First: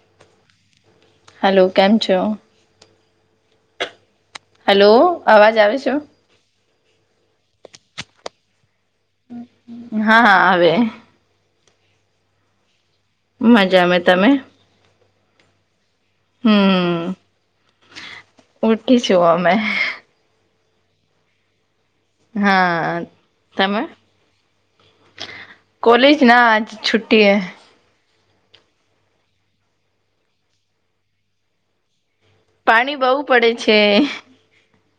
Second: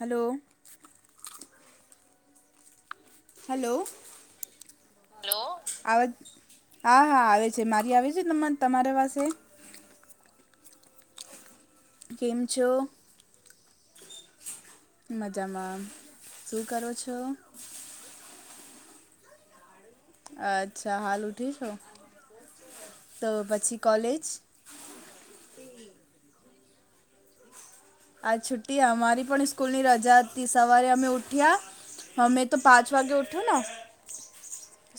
Hello hello કેમ છો. Hello. Hello અવાજ આવે છે. હા-હા આવે છે, મારી આવે છે, નમન તમારે પાસે હા-હા આવે કેમ છો. મજા માં તમે મજામાં શું કરો છો. ઉઠિ છુ અમે અચ્છા હાલ ઉઠી છો. હા તો પછી તમે કોલેજ કોલેજ ના આજ છુટી હૈ આ છુટ્ટી અમારી પણ સ્કૂલ ની રજા હતી સવારે અમે ઉઠ્યા અમે તો પાંચ પાણી વાગે બહુ ઉઠો પડે ને છે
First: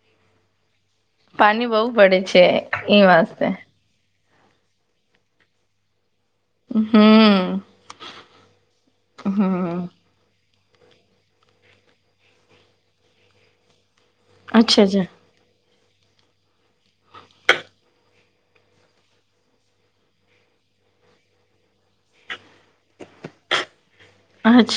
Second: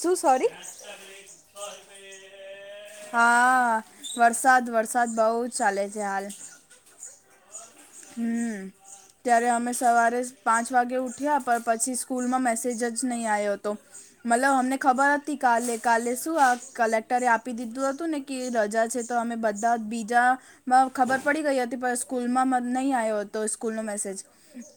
શું સોરી પાણી બહુ પડે છે, એ વાસ્તે હા વરસાદ વરસાદ બઉુ જ ચાલે છે, હાલ હમ્મ હમ્મ. ત્યારે અમે સવારે પાંચ વાગે ઉઠ્યા પણ પછી સ્કૂલમાં મેસેજ જ નહીં આવ્યો હતો. મતલબ હમને અચ્છા અચ્છા ખબર આવતી કાલે કાલે શું આ કલેક્ટરે આપી દીધું હતું ને કે રજા છે, તો અમે બધા બીજા ખબર પડી ગઈ હતી સ્કૂલમાં નહીં આવ્યો હતો સ્કૂલ ન મેસેજ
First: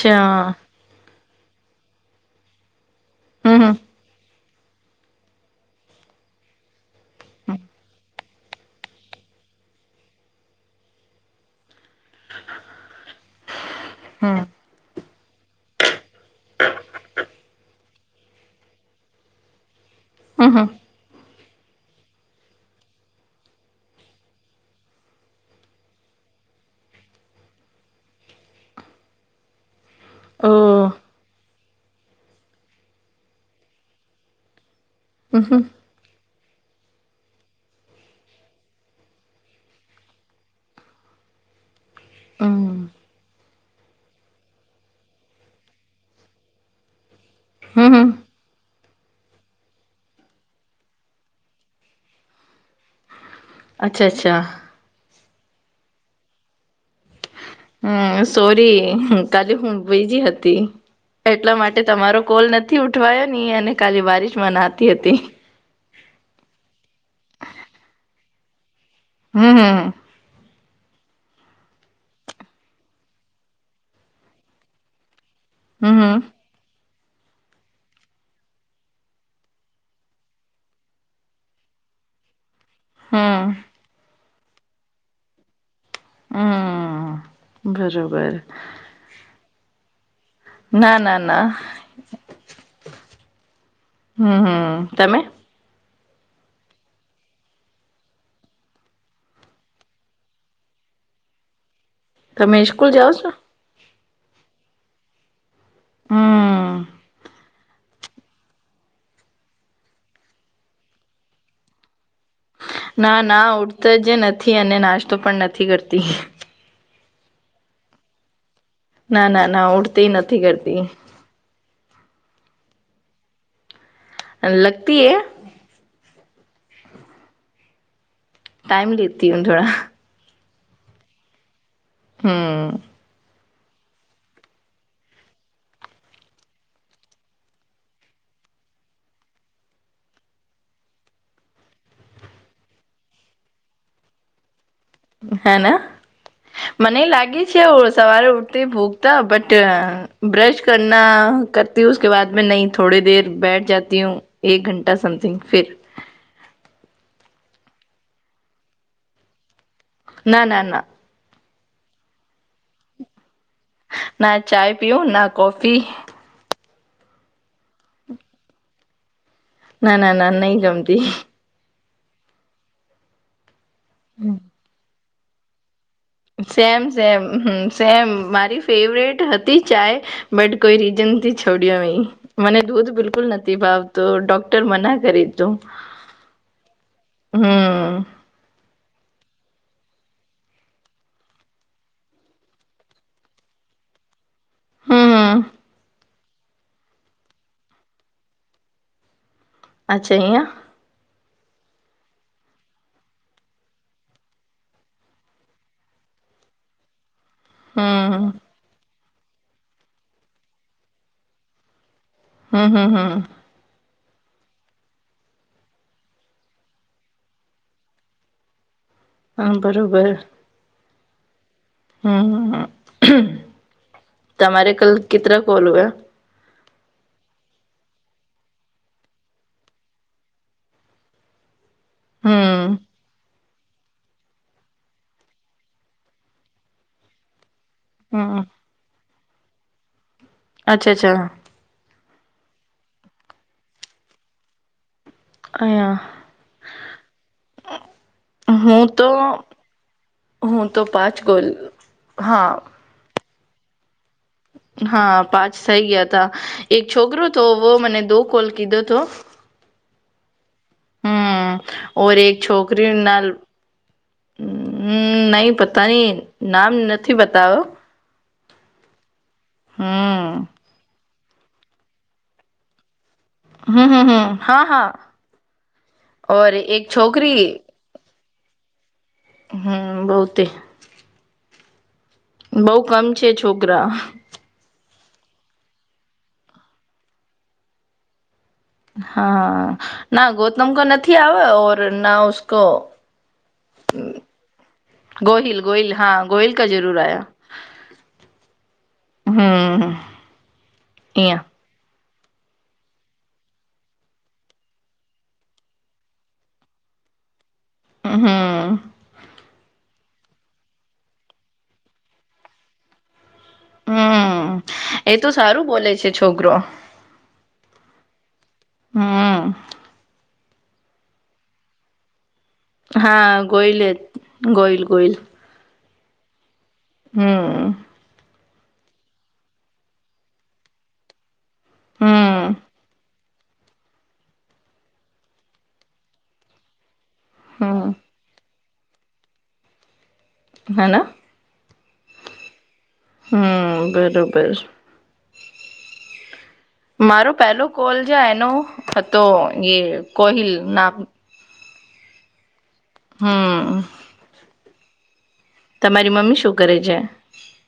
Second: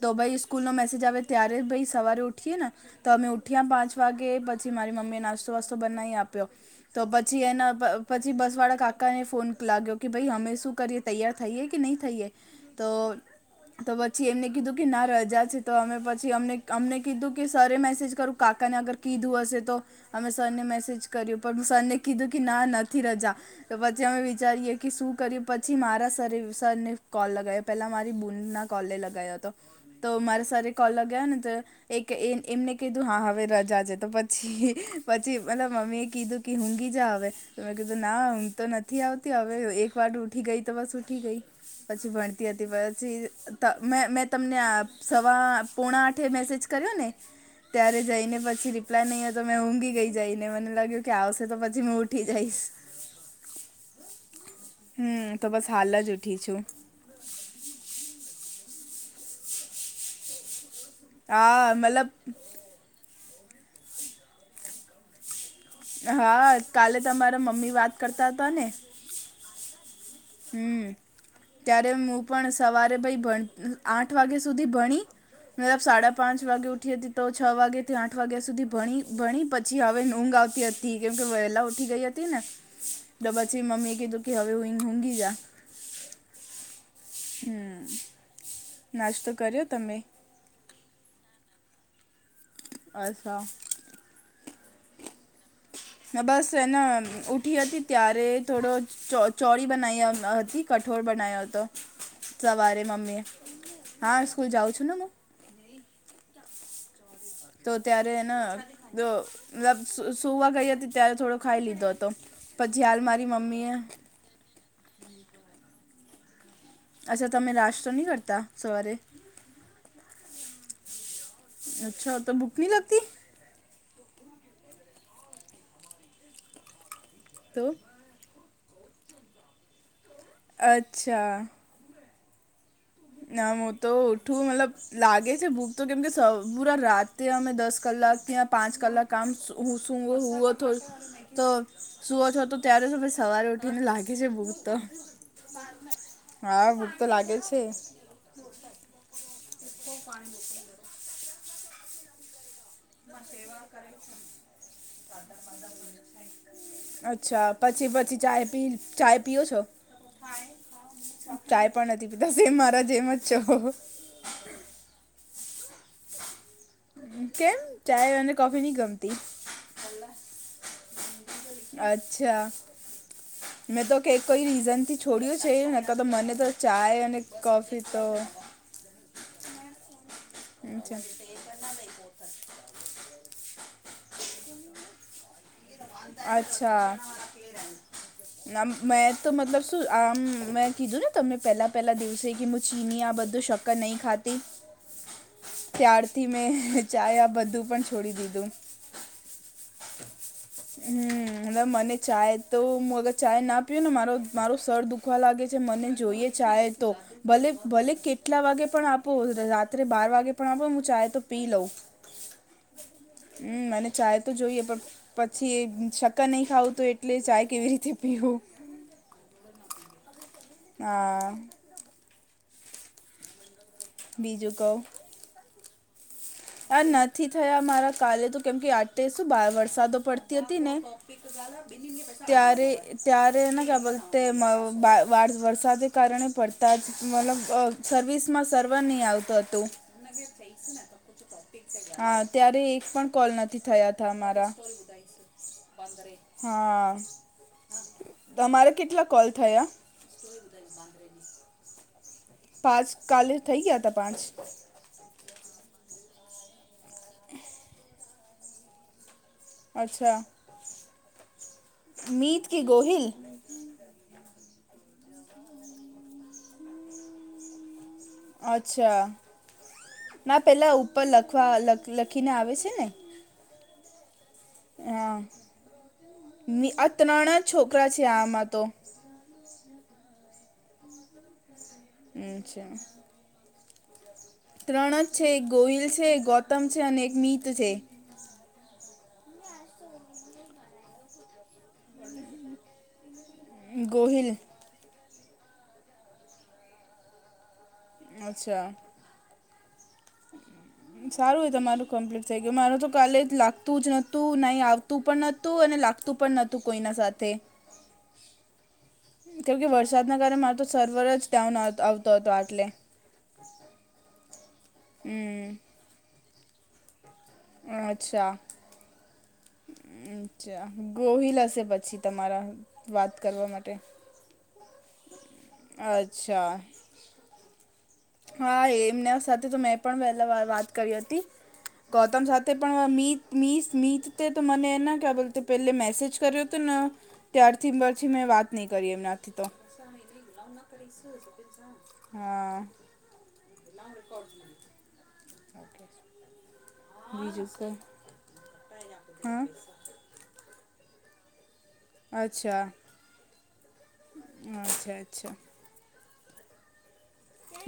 તો ભાઈ સ્કૂલ નો મેસેજ આવે ત્યારે ભાઈ સવારે ઉઠીએ ને તો અમે ઉઠી હમ પાંચ વાગે પછ મારી મમ્મી નાસ્તો વાસ્તો બનાવી આપ્યો તો પછી હમ હમ એના પછી બસ વાળા કાકાને ફોન લાગ્યો કે ભાઈ અમે શું કરીએ તૈયાર થઈએ કે નહી થઈએ. તો તો પછી એમને કીધું કે ના રજા છે, તો અમે પછી અ અમને કીધું કે સરરે મેસેજ કરું કાકાને અગર કીધું હશે તો. અમે હમ સરને હમ મેસેજ કર્યું પણ સરને કીધું કે ના નથી રજા. તો પછી અમે વિચારીએ કે શું કર્યું પછી મારા સર સરને કોલ લગાવ પેલા મારી બૂનના કોલે લગાવો હતો તો મારે સ ઓ કોલ લગાવયા ને તો એક એ એમને કીધું હા હવે રજા છે, તો પછી પછી હમ હમ મતલબ મમ્મીએ કીધું કે હુંઘી જા હવે. ત મેં કીધું ના હમ તો નથી આવતી હવે એક વાર ઉઠી ગઈ તો બસ ઉઠી ગઈ પછી ભણતી તી હતી પછી મે મેં તમને સવા પોણા આઠે મેસેજ કર્યો ને. હમ ત્યારે હમ જઈ ને પછી રિપ્લાય નહીંય હતો મેં ઊંઘી ગઈ જઈને મને લાગ્યું કે આવશે તો પછી મેં ઉઠી જયિસ. અચ્છા-અચ્છા. હમ્મ તો બસ હાલ જ ઉઠી છું. હમ સોરી કા હું બીજી હતી એટલા હા માટે મતલબ તમારો કોલ નથી થી ઉઠવાયો નહી અને કાલી બારીશ માં નાતી હતી. હા કાલે તમારા મમ્મી વાત કરતા હતા ને. હમ્મ હમ્મ. હમ્મ. ત્યારે હું પણ સવારે ભાઇ આઠ વાગ્યા સુધી ભણી મબ સાડા પાંચ હમ પાંચ વાગે ઉઠી હતી તો છ વાગે થી આઠ વાગ્યા સુધી ભણી-ભણી પછી હવે ઊંઘ આવતી હતી. થી કેમ કે વહેલા ઉઠી ગઈ હતી ને તો હમ પછી મમ્મી એ કીધું કે હવે હું ઊઘી જા હમ. હમ્મ. [unintelligible] નાસ્તો કર્યો તમે? ના ના ના આછા. હમ્મ તમે બસ એને ઉઠી હતી ત્યારે થોડો ચ ચોડી બનાવી હતી. કઠોળ બનાવયો હતો તમે સવારે સ્કૂલ જાઓ મમ્મીએ છો હા સ્કૂલ જાઉં છુ, ને મેં. હમ્મ. તો ત્યારેને સુવા ગઈ, હતી ત્યારે થોડો ખાઈ લીધો હતો. પછી હાલ ના મારી ના મમ્મીએ ઉડતો જ નથી અને નાસ્તો પણ નથી, કરતી. અચ્છા તમે લશ તો નહી કરતા સવારે? ના ના ના ઉડતી નથી, કરતી. અચ્છા તો બુક ન લગતી અને લગતી એ તો. ટાઈમ લેતી થોડા અચ્છા હમ્મ. નામું તો ઉઠું મતલબ લાગે છે ભૂખ તો કેમ કે પૂરા રાતે અમે દસ કલાક ્યા પાંચ કલાક કામ હુંસું હો થ તો સુઓ છો તો ત્યારે તોી સવારે ઉઠીને લાગે છે બૂક તો હેને હા ભૂખ મને તો એ લાગે છે. સવારે ઉઠતી ભૂખતા બટ બ્રશ કરના કરતીકે બાદ મે નહી. થોડી દર બેઠ જતી હું એક ઘંન્ટટા સમથિંગ ફર અચ્છા પછી પછી ચાય પી ચાય પીયો છો? ના ના ના કાય પણ નથી પિતા મારા જેમ જ ચ ના ચાય પિું ના કોફી કેમ ચાય અને કોફી નહ ગમતી ના ના ના નહી, ગમતી અચ્છા મેં તો કક કોઈ રીઝન થી છોડ્યું છે. તો તો મને તો સેમ ચાય અને સેમ કોફી તો સેમ મારી ફેવરેટ હતી ચાય બટ કોઈ અચ્છા રીજન છોડ્યો મને દૂધ બિલકુલ નથી ભાવ તો ડોક્ટર મના કરી તું હમ મ મેં તો મતલબ શું આમ મેં કીધું ને તમને પેલા પહેલા દિવસે કેું ચીની આ બધો શક નહી ખાતી હમ હમ કળથી મેં ચા આ બધું પણ છોડી દીધુ. અચ્છા અહીંયા હમ એ મને ચાય તો હું અગર ચાય ના પીયો ને મારો મારો સરર દુખવા લાગે છે મને જોઈએ. ચહે તો ભલે ભલે હમ કેટલા વાગે પણ આપ પો રાત્રે બાર વાગે પણ આપો હું ચાહે તો પી લઉં હમ હમ હમ હ મને ચાાય તો જોઈએ પણ. પછી શક્ક નહી, ખાવું તો એટલે ચાય કેવી રીતે પીવુ હા બરોબર. હા. હમ બીજું તમારે કહું કલ કતરા કોલ હયા. આ નથી થયા મારા કાલે તો કેમ કે આ શું વરસાદો પડતી હતી ને ત્યારે હમ તાર ક્યા બોલ વરસાદ કારણે પડતા જ મતલબ. સર્વિસ હમ માં સર્વર નહી આવતો હતો. અચ્છા અચ્છા. હા ત્યારે એક પણ કોલ નથી થયા ત મારા. અયા હા તમારે હું કેટલા તો કોલ થયા? હું તો પાંચ ગોલ હા. આ કાલે થઈ ગયા ત પાંચ. હા પાંચ થઈ ગયા ત એક છોકરો તોો મને દો કોલ કીધો હતો. અચ્છા. હમ ઓર એક મીત કે છોકરી ગોહિલ ના નહીં પોતાની નામ નથી બતાવ્યો અચ્છા હમ મે પહેલાં ઉપર લખવા લખીને આવે છે ને. હમ હમ હમ હા હા હા એક છોકરી કોકરા છે આમાં તો. હમ બહતે. અચ્છા બઉ કમ છે, છોકરા ત્રણ જ છે એક ગોહિલ છે ગૌતમ છે અને એક મિત છે. હા ના ગૌતમ કો નથી આવે બનાઉસ્કોકો ગોહિલ ગોહિલ ગોહિલ હા ગોહિલ કા જરૂર આયા. અચ્છા હમ્મ સારું હોય તમારું કમ્પ્લીટ કે માર તો કાલે લાગતું જ નતું નહી આવતું પણ નહતું અને લાગતું પણ નતું કોઈના સાથે હમ્મ કેમ કે વરસાદના કારણે મારો તો સર્વર જ ડાઉન આવતો હતો આટલે હમ એ તો હમ સારું બોલે છે, છોકરો અચ્છા હમ્મ ચ્ ગોહી લ હશે પછી તમારા વાત હા કરવા માટે ગોયલ ગોયલ ગોઈલ અચ્છા હમ્મ હા એમના સાથે તો મેં પણ પહેલાં વાર વાત કરી હતી ગૌતમ હમ સાથે પણ મી મી મી તે તો મને એના ક બો પેલે મેસેજ કર્યો તો હમ ત્યારથીબરથી મેં વાત નહીં કરી એમનાથી તો હેના હા હમ બરોબર મારો બીજું પેલો તો કોલ છે, એનો હતો હા કોહિલ નામ અચ્છા હમ્મ અચ્છા અચ્છા તમારી મમ્મી શું કરે છે.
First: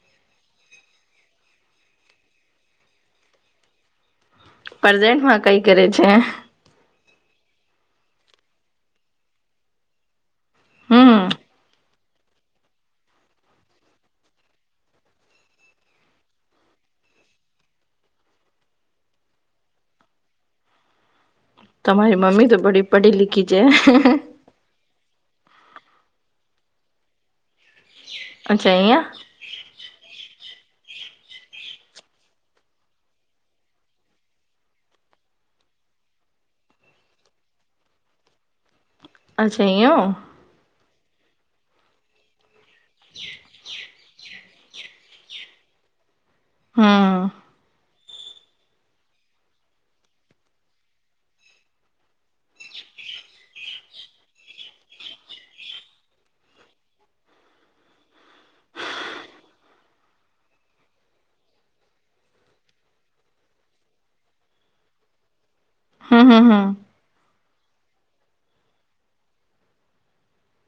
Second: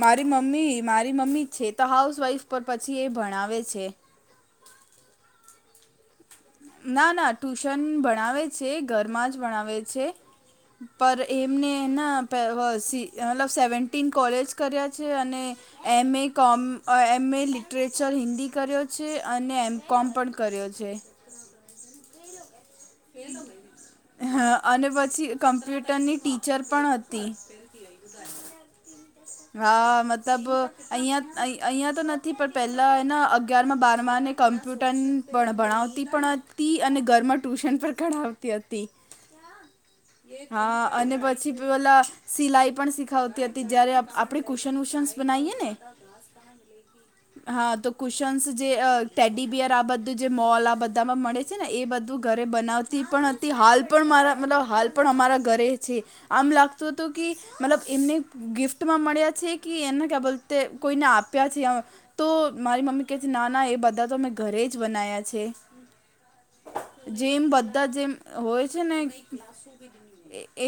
મારી મમ્મી મારી મમ્મી છે, તો હાઉસ વાઈફ પર પછી એ ભણાવે છે. પ્રેઝન્ટમાં કઈ કરે છે. ના ના ટુશન ભણાવે છે, ઘરમાં જ ભણાવે છે. પર હમ એમને એના મતલબ સેવન્ટીન કોલેજ કર્યા છે, અને એમ એ કોમ એમ એ લિટરેચર હિન્દી કર્યો છે અને એમ કોમ પણ કર્યો છે. હા તમારી મમ્મી તો બડી પઢી લખી છે. હા અને પછી કમ્પ્યુટરની ટીચર પણ હતી. અચછા એયા હા મતલબ અહિયાં અહિયાયા તો નથી પણ પેલાના અગિયારમાં બારમા કમ્પ્યુટર પણ ભણાવતી પણ હતી અને ઘરમાં ટ્યૂશન પણ કઢાવતી હતી. અચ્છા ઓ હા અને પછી પેલા સિલાઈ પણ શીખાવતી હતી જયારે આપણે કુશન વુશનસ બનાઈએ ને હા હા તો કુશન્સ જે ટેડીબિયર આ બધું જે મોલ આ બધામાં મળે છે ને એ બધું ઘરે બનાવતી પણ હતી હાલ પણ મારા મતલબ હાલ પણ અમારા ઘરે છે. આમ લાગતો હતો કે મતલબ એમને ગિફ્ટમાં મળ્યા છે કે એને ક્યા બોલ કોઈને આપ્યા છે. તો મારી મમ્મી કહે છે ના ના એ બધા તો મેં ઘરે જ બના્યા છે. હા હા હા જેમ બધા જેમ હોય છે ને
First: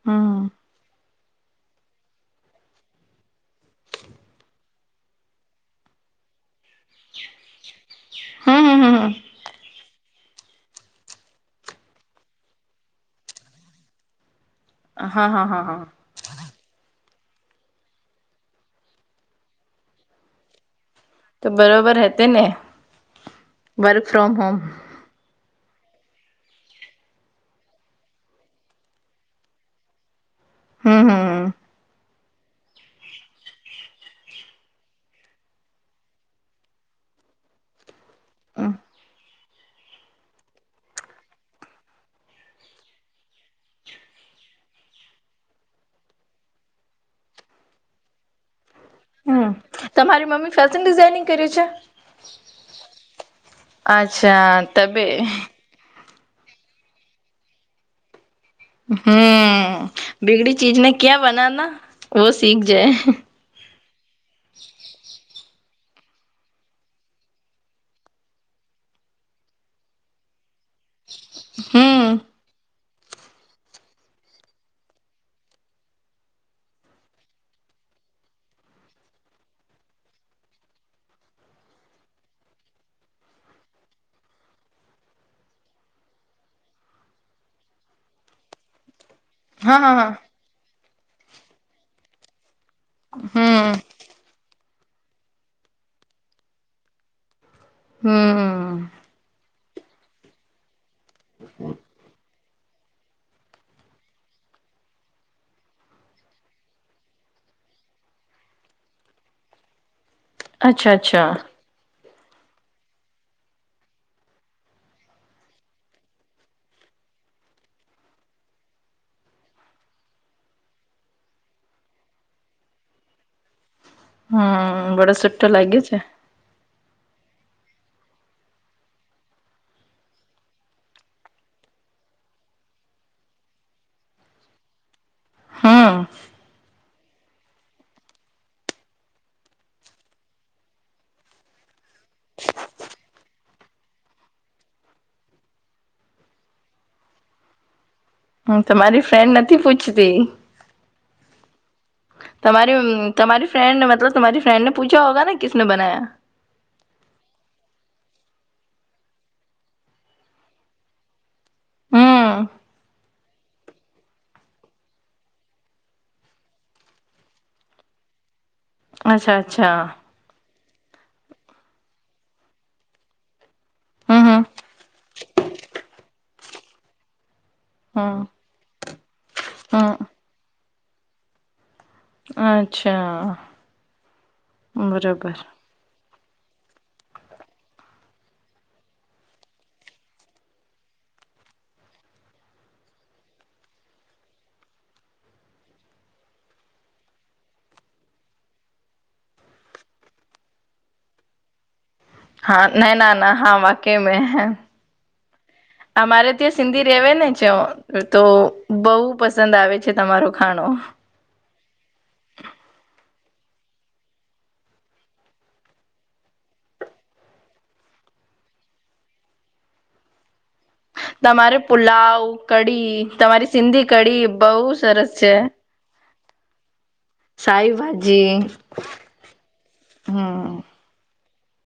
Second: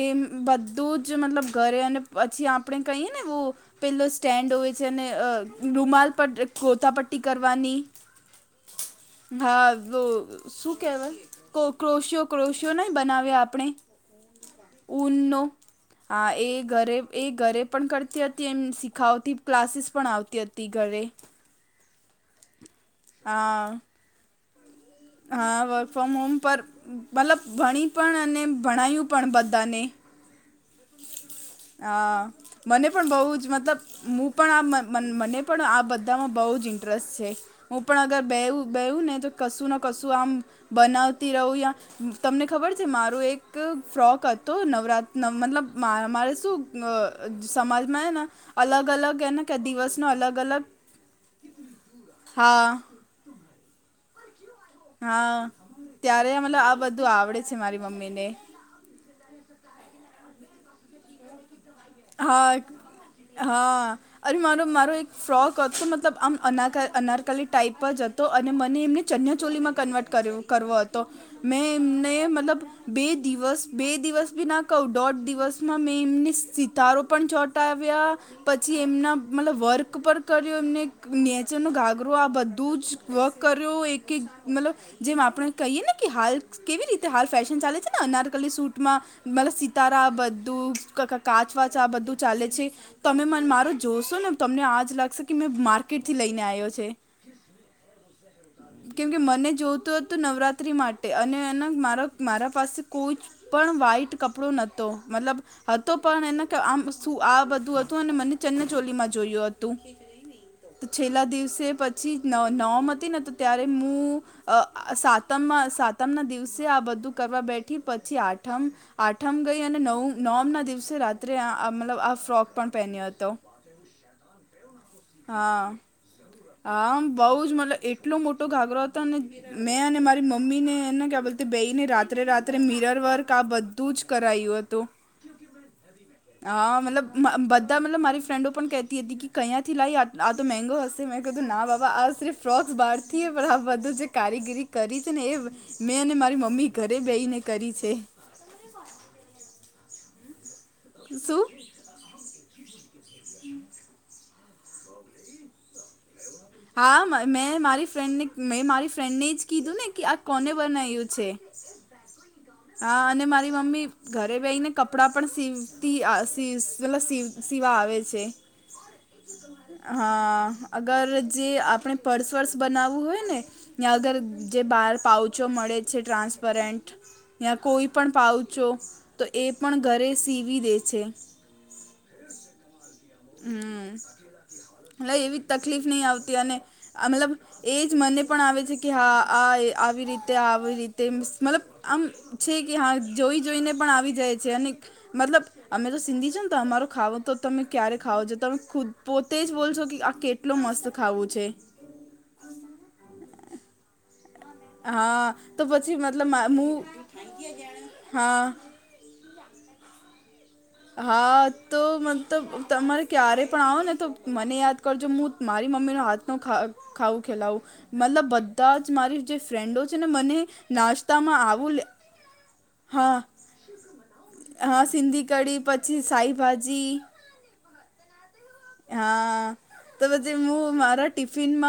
એમ હમ બધું જ જે મતલબ ઘરે અને પછી આપણે કહીએ ને એવું. પેલો સ્ટેન્ડ હોય છે અને રૂમાલ ગોતા પટ્ટી કરવાની. હમ હમ હમ હા. શું કેહેવાય ક્રોશિયો ક્રોશિયો ન બનાવે આપણે. હા ન. હા હા હા એ ઘરે એ ઘરે પણ કરતી હતી એમ શીખાવતી ક્લાસીસ પણ આવતી હતી ઘરે. તો બરોબર હતે ને. હા. વર્ક ફ્રોમ હોમ, હા વર્ક ફ્રોમ હોમ પર મતલબ ભણી પણ અને ભણાયું પણ બધાને હમ હમ. હ મને પણ બહુ જ મતલબ હું પણ આ મને પણ આ બધામાં બહુ જ ઇન્ટરેસ્ટ છે. હું પણ અગર બે બેવું ને તો કશું કશું આમ બનાવતી રહું યા તમને ખબર છે મારો એક ફ્રોક હતો નવરાત્ર મતલબ મારે શું સમાજમાં ને અલગ અલગ એને હમ કે દિવસનો તમારી અલગ મમ્મી અલગ ફેશન ડિઝાઇનિંગ કરે છે હા અચ્છા. તબે હા ત્યારે મલ આ બધું આવડે છે મારી મમ્મી ને. હમ બિગડી ચીજને ક્યા બનાના વ હા સીખ જાય. હા અરે મારો મારો એક ફ્રોક હતો મતલબ આમ અના અનારકાલી ટાઈપ જ હતો. તો અને મને એમને ચન્યા ચોલીમાં કન્વર્ટ કર્યો કરવો હતો. તો મેં એમને હમ મતલબ બે દિવસ બે દિવસ ભી ના કહું દોઢ દિવસ માં મેં એમને સિતારો પણ ચોંટાવ્યા. પછી એમના મતલબ વર્ક પર કર્યો એમને નેચે ન ગાગરો આ બધું જ વર્ક કર્યો એક એક મતલબ જેમ આપણે કહીયએ ને કે હાલ કેવી રીતે હાલ ફેશન ચાલે છે ને અનારકલી સૂટમાં મલ હા હા સિતારા બધું કાચ વાચ આ બધું ચાલે છે. તમે હા મને હમ મારો જોશો ને તમને આજ લાગશે કે મેં માર્કેટ થી લઈને આવ્યો છે. હમ. કેમ કે મને જોતું હતું નવરાત્રિ માટે અને એના મારા મારા પાસે કોઈ જ પણ વ્હાઈટ કપડો નહોતો મતલબ. હતો પણ એને આમ શું આ બધું હતું અને મને ચનચોલીમાં જોયું હતું. તો અચ્છા છેલ્લા અચ્છા દિવસે પછી નોમ હતી ને તો ત્યારે હું અ સાતમમાં સાતમ ના દિવસે આ બધું કરવા બેઠી પછી આઠમ આઠમ ગઈ અને નવ નવમ ના દિવસે રાત્રે મતલબ આ ફ્રોક પણ પહેન્યો હતો. હમ બડા સોટ લાગી છે. આા બઉ જ મતલબ એટલો મોટો ગાગરો હતો ને. મેં અને મારી મમ્મી ને એને ક્યા બોલતી બે ને રાત્રે રાત્રે મિરર વર્ક આ બધ તું જ કરાયું હતું. હા. હા મતલબ બધા મતલબ મારી ફ્રેન્ડો પણ કેહેતી હતી કે કયાયા થી લાઈ આ તો મેગો હશે. મેં કીધું ના બાબા આ સિફ ફ્રોક્સ બહારથીએ પણ આ બધું જે કારીગીરી કરી છે ને એ. મેં અને મારી મમ્મી ઘરે બેહીને કરી છે. હમ તમારી ફ્રેન્ડ નથી પૂછતી. સુું. તમારી તમારી ફ્રેડને મતલબ તમારી ફ્રેડને પૂછા હોગા ને કસને બનાયા. હા મેં મારી ફ્રેન્ડને મેં મારી ફ્રેન્ડને જ કીધું ને કે આ કોને બનાવ્યું છે. હમ હા અને મારી મમ્મી. ઘરે બેહીને કપડાં પણ સીવતી આ મતલબ સીવા આવે છે. અચ્છા અચ્છા હા અગર જે આપણે પર્સ વર્સ બનાવવું હોય ને યાં અગર હમ હમ જે બહાર પાઉચો મળે છે ટ્રાન્સપરન્ટ યાં કોઈ પણ હમ પાઉચ છો તો એ પણ ઘરે હમ સીવી દે છે. અચ્છા. હમ્મ એટલે બરોબર એવી તકલીફ નહી આવતી અને અ મતલબ એજ મને પણ આવે છે કે હા આ આવી રીતે આવી રીતે મતલબ આમ છે કે હા જોઈ જોઈને પણ આવી જાય છે અને મતલબ અમે તો સિંધી છે ને તો અમારો ખાવો તો તમે ક્યારે ખાવો છો તમે ખુદ પોતે જ બોલશો કે આ કેટલો મસ્ત ખાવું છે. હા ના ના ના હા વા કેમે હા તો પછી આ મારે મતલબ ત્યાં હું સિંધી રેવે ને છે તો હા બહુ પસંદ આવે છે તમારો ખાણો. હા તો મતલબ તમારે ક્યારેય પણ આવો ને તો મને યાદ કરજો હું મારી મમ્મીનો હાથ નુ ખાઉ ખાઉ ચલાઉ મતલબ બધા જ મારી જે ફ્રેન્ડો છે ને મને નાસ તમારે પુલાવ કડી હા તમારી સિંધી કડી બહુ સરસ છે. જી સાઈભાજી સાઈભાજી હા તો પછી હું મારા ટિફિનમાં